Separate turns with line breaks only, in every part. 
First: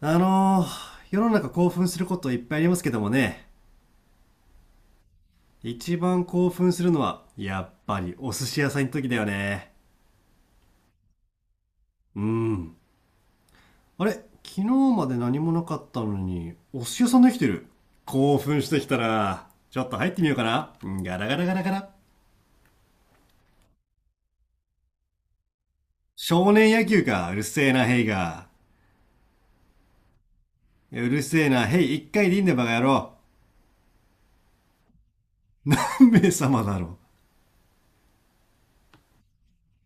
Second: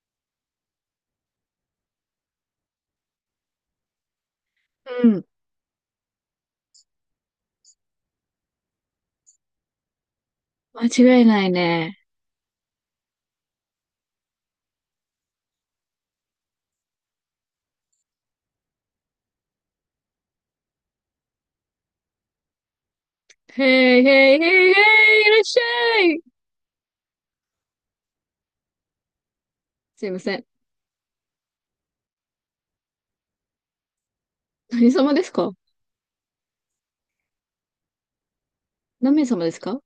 世の中興奮することいっぱいありますけどもね、
うん。
一番興奮するのは、やっぱりお寿司屋さんの時だよね。
間違いないね。
うん。あれ昨日まで何もなかったのに、お寿司屋さんできてる。興奮してきたら、ちょっと入ってみようかな。うん、ガラガラガラガラ。
へいへいへいへい、いらっしゃい。
少年野球か、うるせえな、ヘイが。
すいません。
うるせえな、ヘイ、一回でいいんだよ、バカ野郎。
何様ですか？
目様だろ。
何名様ですか？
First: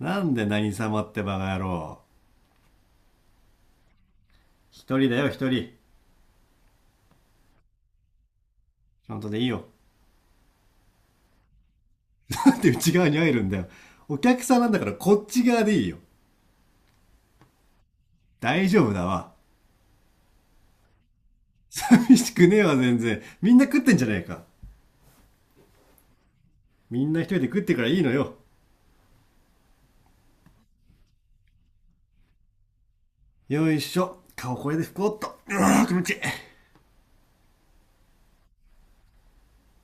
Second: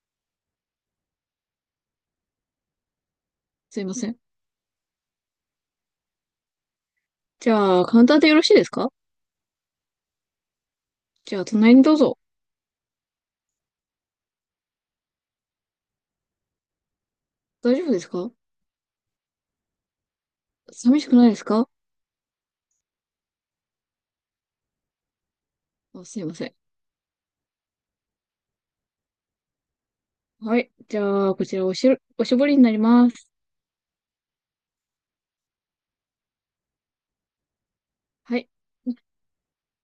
なんで何様ってバカ野郎。
すいません。
一人だよ、一人。
じゃあ、カウンターでよろしいですか？
ちゃんとでいいよ。
じゃあ、隣にどうぞ。
って内側に入るんだよ。お客さんなんだからこっち側でいいよ。
大丈夫ですか？
大丈夫だわ。
寂しくないですか？
寂しくねえわ、全然。みんな食ってんじゃねえか。
あ、すいません。
みんな一人で食ってからいいのよ。
はい。じゃあ、こちらおしる、おしぼりになります。
よいしょ。顔これで拭こうっと。うわー気持ちいい。
はい。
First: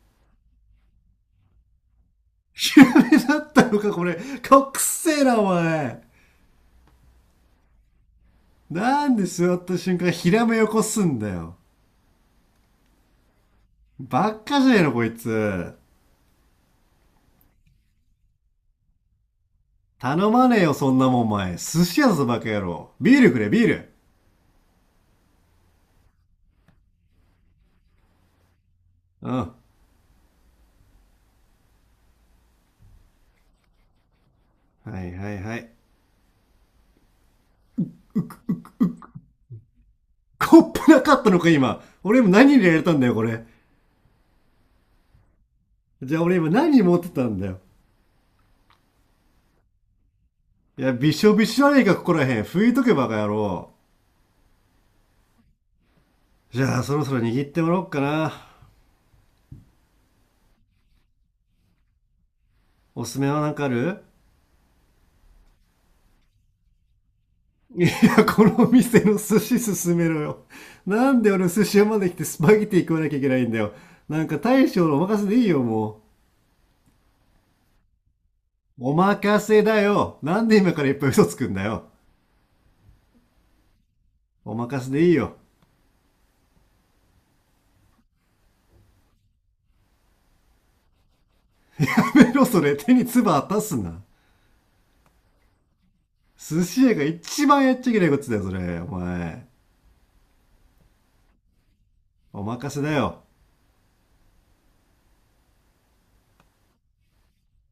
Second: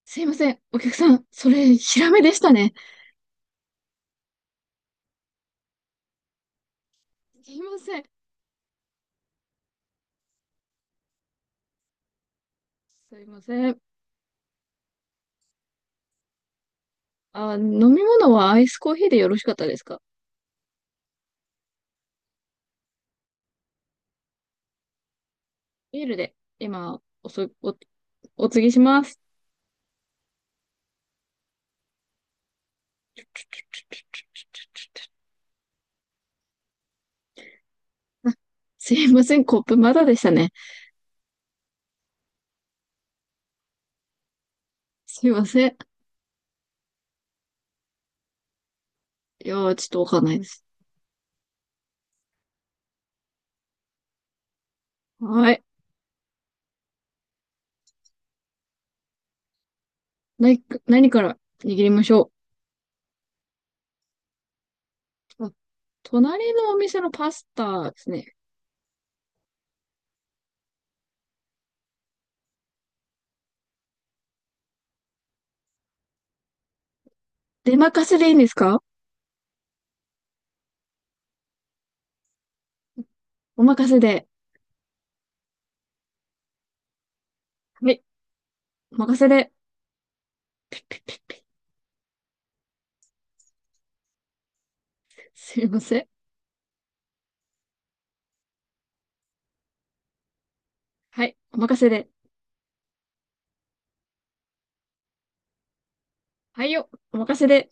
すいません。お客さん、それ、ヒラメでしたね。
ひらめだったのか、これ。顔くっせえな、お前。
すいません。
なんで座った瞬間、ひらめよこすんだよ。
すいません。
ばっかじゃねえの、こいつ。
飲み物はアイスコーヒーでよろしかったですか？
頼まねえよ、そんなもん、お前。寿司屋だぞ、バカ野郎。ビールくれ、ビール。
ビールで、今、おそ、お、お継ぎします。
うん。はいはいはい。
あすいません、コップまだでしたね。
コップなかったのか、今。俺今何入れられたんだよ、これ。
すいません。
じゃあ俺今何持ってたんだよ。
いやー、ちょっとわかんないです。
いや、びしょびしょあれねか、ここらへん。拭いとけばかやろ
はい。
う。じゃあ、そろそろ握ってもらおうかな。
何か、何から握りましょ
おすすめは何かある？
う。隣のお店のパス
い
タです
や、
ね。
この店の寿司勧めろよ。なんで俺寿司屋まで来てスパゲティ食わなきゃいけないんだよ。なんか大将のお任せでいいよ、も
出任せでいいんですか？
う。お任せだよ。なんで今からいっぱい嘘つくんだよ。
お任せで。
お任せでいいよ。
はい。お任せで。
やめろ、それ。手に唾当たすな。
すいません。
寿司屋が一番やっちゃいけないことだよ、それ。お前。
はい。お任せで。
お任せだよ。
はいよ。お任せで。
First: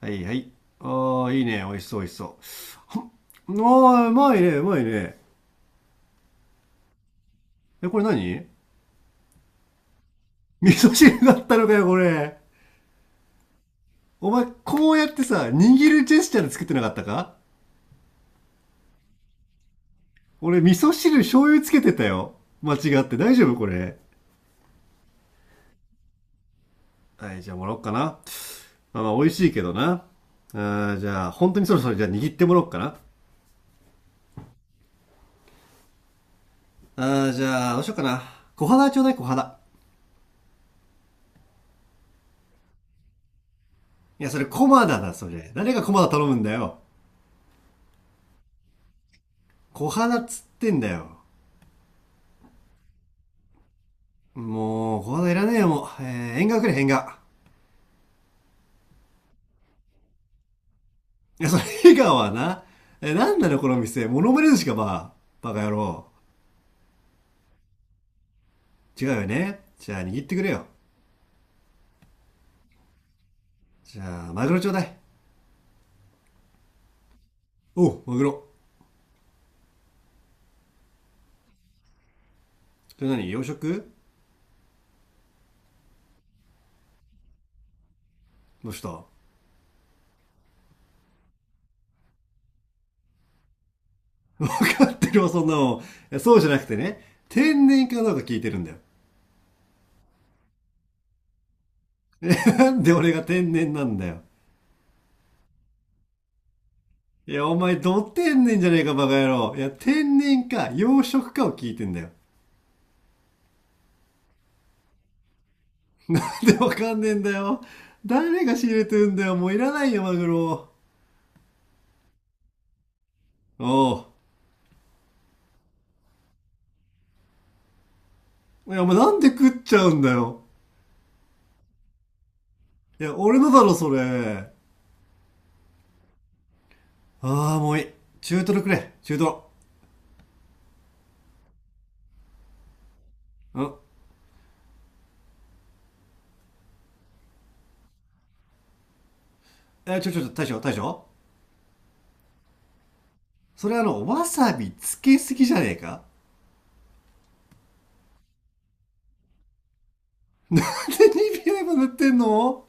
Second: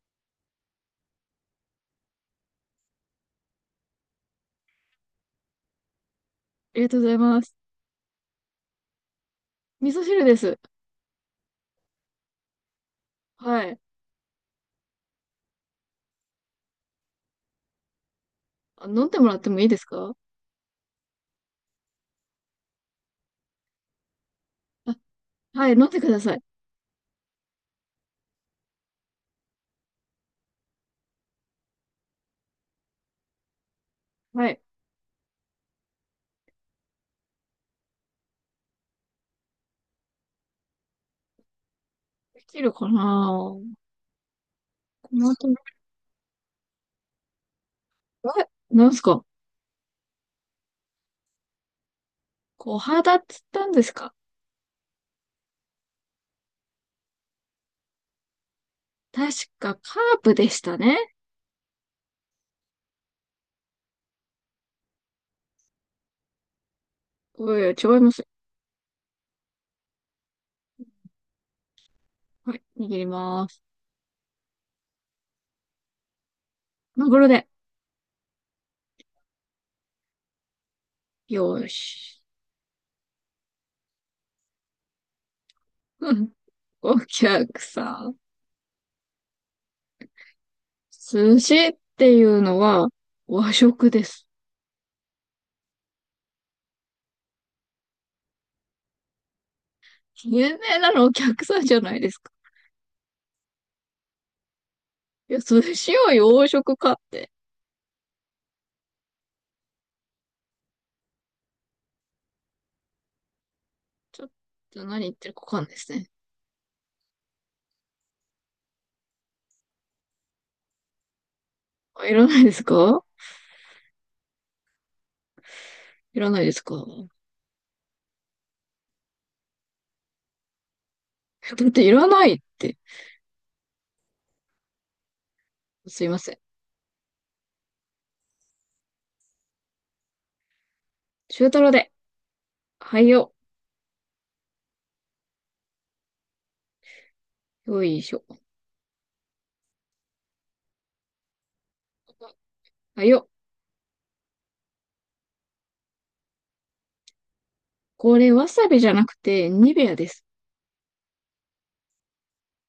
はい、はい。ああ、いいね。美味しそう、美味しそう。ああ、うまいね、うまいね。
ありがとうございます。
え、これ何？
味噌汁です。
味噌汁だったのかよ、これ。
はい。
お前、こうやってさ、握るジェスチャーで作ってなかったか？
飲んでもらってもいいですか？
俺、味噌汁醤油つけてたよ。間違って。大丈夫これ？
あ、はい。飲んでください。
はい、じゃあもらおっかな。まあまあ、美味しいけどな。ああ、じゃあ、本当にそろそろじゃあ握ってもらおっかな。あ
はい。
あ、じゃあ、どうしようかな。小肌ちょうだい、小肌。
できるかな？
いや、それコマダだ、
こ
そ
の後、
れ。誰がコマダ頼むんだよ。
え、なんすか？
小花っつってんだよ。
小肌っつったんですか？
もう、小花いらねえよ、もう。縁側くれ、縁側。
確かカープでしたね。
いや、それ、縁側はな。え、なんなの、この店。モノマネ寿司か、ば。バカ野郎。
おいおい、違いますよ。
違うよね。じゃあ、握ってくれよ。
はい、握ります。
じゃあ、マグロちょうだい。
マグロで。
おう、マグロ。
よーし。
それ何、洋食？
うん、お客さん。
どうした？わ
寿司っていうのは和食です。
かってるわ、そんなの。そうじゃなくてね。天然かどうか聞いてるんだよ。
有名なのお客さんじゃないです か。
なんで俺が天然なんだよ。
いや、寿司を洋食かって。
いや、お前、ど天然じゃねえか、バカ野郎。いや、天然か、養殖かを聞いてんだよ。
ちょっと何言ってるかわかんないですね。
で、わかんねえんだよ。誰が仕入れてんだよ。もういらないよ、マグロ。
あ、いらないですか？
おう。
いらないですかだ
いや、お前、なんで食っちゃうんだよ。
っていらないって。
いや、俺のだろ、それ。
すいません。
ああ、もういい。中トロくれ、中トロ。
中トロで。はいよ。
うん。
よいしょ。
え、ちょ、ちょ、ちょ、大将、大将。
あよ、
それあの、わさびつけすぎじゃねえか？
これわさびじゃなくてニベアです。
で、2秒も塗ってんの？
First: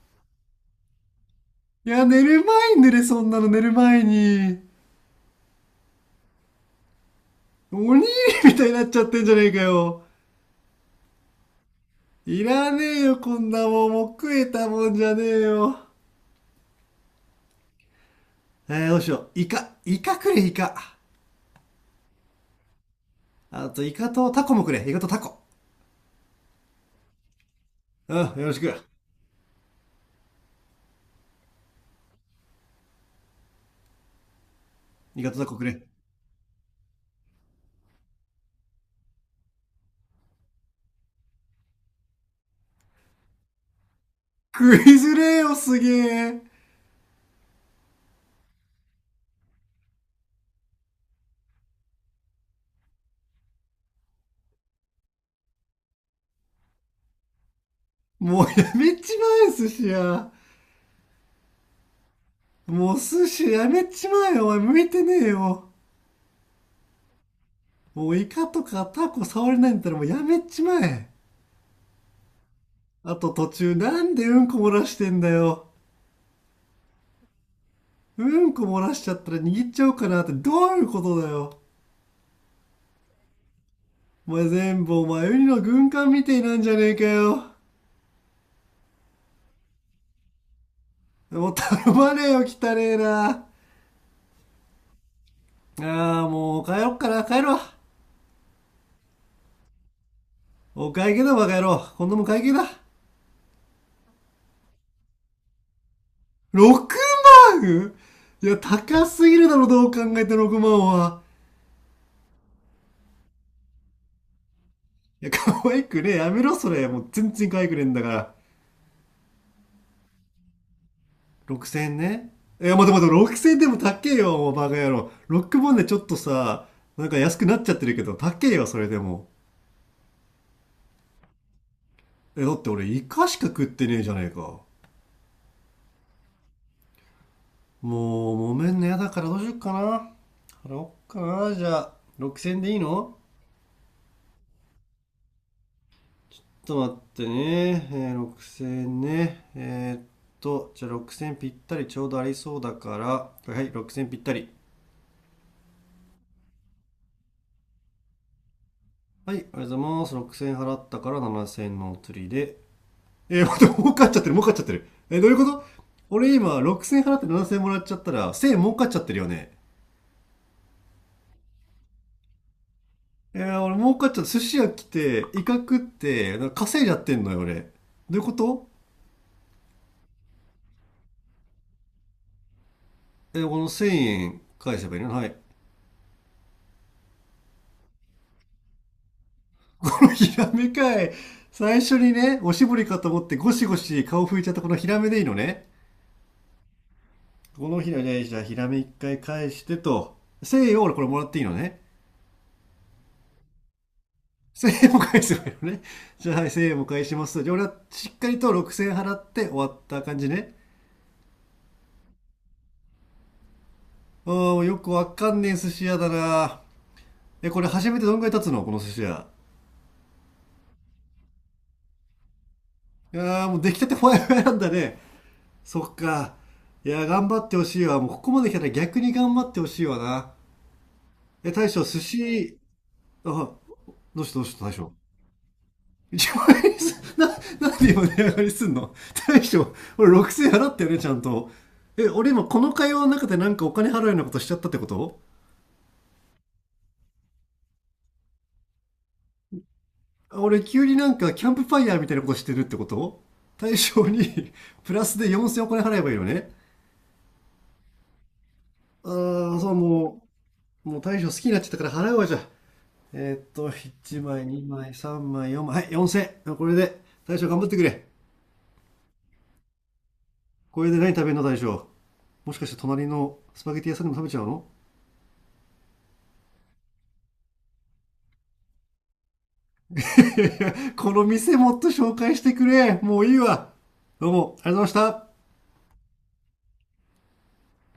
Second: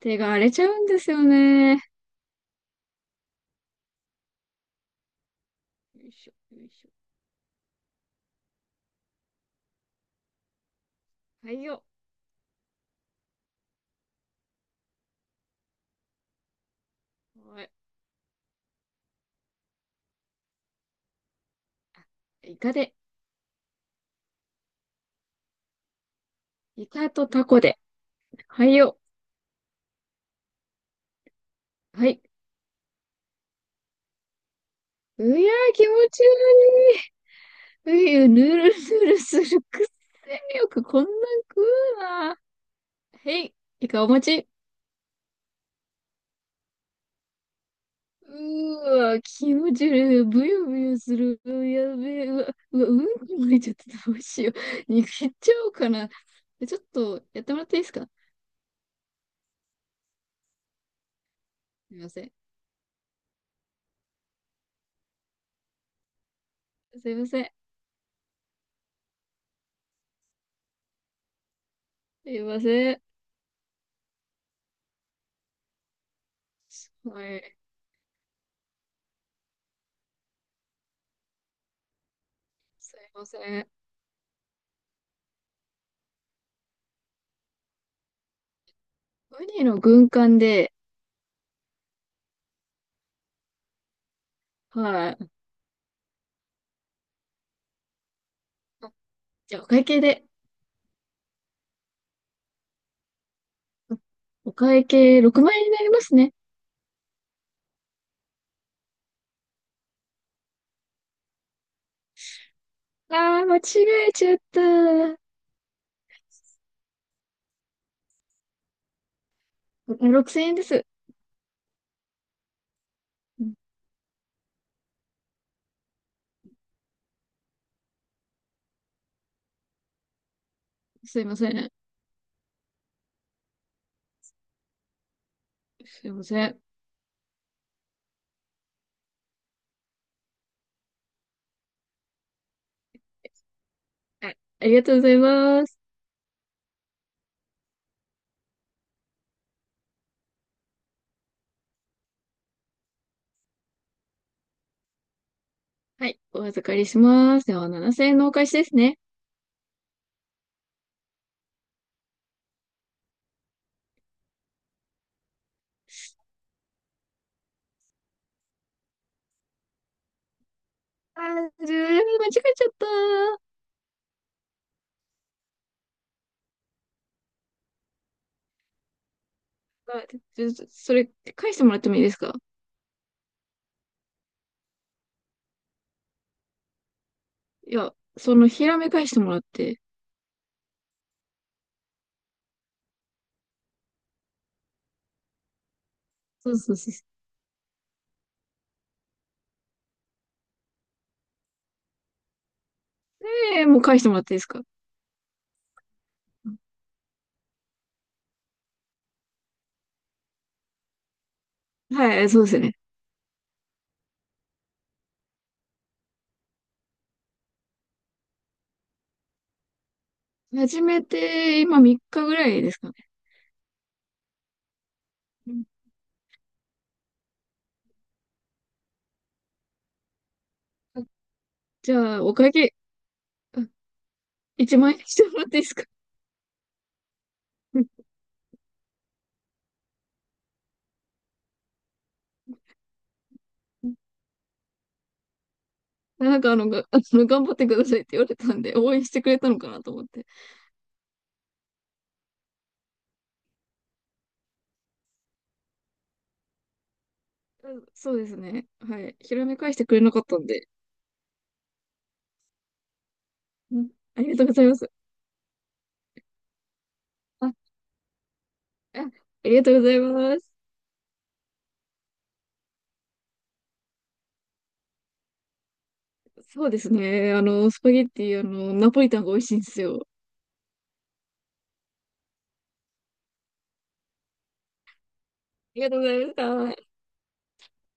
手が荒れちゃうんですよね。よ
いや、寝る前に塗れ、そんなの寝る前に。
いしょ、よいし
おにぎりみたいになっちゃってんじゃねえかよ。
ょ。はいよ。
いらねえよ、こんなもん。もう食えたもんじゃねえよ。
はい。
どうしよう。イカ。イカくれ、イカ。
イカで、
あと、イカとタコもくれ。イカとタコ。
イカとタコで。
うん、よろし
はい
く。
よ。はい。
イ
う
カ
や
とタコく
ー、
れ。
気持ち悪い。うゆ、ぬるぬるする。くっせよくこんなん食うな。へい、イカお待ち。
食いづれえよ、すげえ。
うーわ、気持ち悪い。ぶよぶよする。うやべえ。うわ、うわ、うんこ漏れちゃってたどうしよう。逃っちゃおうかな。ちょっとやってもらっていいですか？
もうやめちまえ、寿司や。
すいません。
もう寿司やめちまえよ、お前向いてねえよ。
すいません。
もうイカとかタコ触れないんだったらもうやめちまえ。
すいません。
あと途中なんでうんこ漏らしてんだよ。
はい。
うんこ漏らしちゃったら握っちゃおうかなってどういうことだよ。
すいません。
お前全部お前ウニの軍艦みてえなんじゃねえかよ。
ウニの軍艦で、
もう頼まねえよ、汚ねえな。あ
はい。
あ、もう帰ろっかな、帰ろう。
あじゃあ、お会計で。
お会計だ、バカ野郎。今度も会計だ。
お会計6万円になりますね。
6万？いや、高すぎるだろ、どう考えて6万は。
ああ、間違えちゃった。
いや、可愛くねえ。やめろ、それ。もう全然可愛くねえんだから。
6000円です。
6千円ね。いや、待て待て、6
う
千
ん、
円でも高えよ、もうバカ野郎。6万でちょっとさ、なんか安くなっちゃってるけど、高えよ、それでも。
すいません。
え、だって俺、イカしか食ってねえじゃねえか。
すいません。
もう揉めんのやだからどうしよっかな。払おっかな、じゃあ。6000円でいいの？
はい。ありがとうございます。
ちょっと待ってね、6000円ね、じゃあ6000円ぴったりちょうどありそうだから、はいはい、6000円ぴったり。
はい。お預かりします。では、7000円のお返しですね。
はい、ありがとうございます。6000円払ったから7000円のお釣りで、待って、儲かっちゃってる、儲かっちゃってる。どういうこと？俺今6000円払って7000円もらっちゃったら1000円儲かっちゃってるよね。
ああ、ずー間違えちゃった。
俺儲かっちゃって寿司屋来てイカ食って稼いじゃってんのよ、俺。どういうこと？
あ、ちそれ、返してもらってもいいですか？
え、この1000円返せばいいの？はい。
いや、その、ひらめ返してもらっ て。
このヒラメかい。最初にね、おしぼりかと思ってゴシゴシ顔拭いちゃったこのヒラメでいいのね。
そうそうそう、
このヒラメ、じゃあヒラメ一回返してと。1000円を俺これもらっていいのね。
えーもう返してもらっていいですか？
1000円も返せばいいのね。じゃあはい、1000円も返します。じゃあ俺はしっかりと6000円払って終わった感じね。
はい、そうですね。
あー、よくわかんねえ寿司屋だな。え、これ初めてどんぐらい経つの、この寿司屋。
始めて、今3日ぐらいですかね。
いやーもう出来たてほやほやなんだね。
うん、
そっか。いや、頑張ってほしいわ。もうここまで来たら逆に頑張ってほしいわな。
あ
え、大将、
じ
寿
ゃあ、お会
司、
計、
あ、
あ
どうしたどうした大
1
将。
万円してもらっていいですか？
1万円にす、な、なん
うん。
で今値上がりすんの？大将、俺6000円払ったよね、ちゃんと。え、俺今この会話の中でなんかお金払う ようなことしちゃったってこと？
なんかあの、頑張ってくださいって言われたんで、応援してくれたのかなと思って。
あ、俺急になんかキャンプファイヤーみたいなことしてるってこと？大将に プラスで4000円お金払えばいいよね？
うん、そうですね。はい。ひら
あ
め
あ、そ
返
う、
してくれなか
も
ったんで。
う、もう大将好きになっちゃったから払うわ、じゃあ。
うん、
1
ありがと
枚、
うございま
2
す。
枚、3枚、4枚、はい、4000。これで、大
あ、
将
あ、
頑張ってくれ。
ありがとうございます。
これで何食べるの、大将。もしかして隣のスパゲティ屋さんでも食べちゃうの？
そうですね。あの、スパゲッティ、あの、ナポリタンが美味しいんですよ。あ
この店もっと紹介してくれ。もういいわ。どうも、ありがとうございました。
りがとうございました。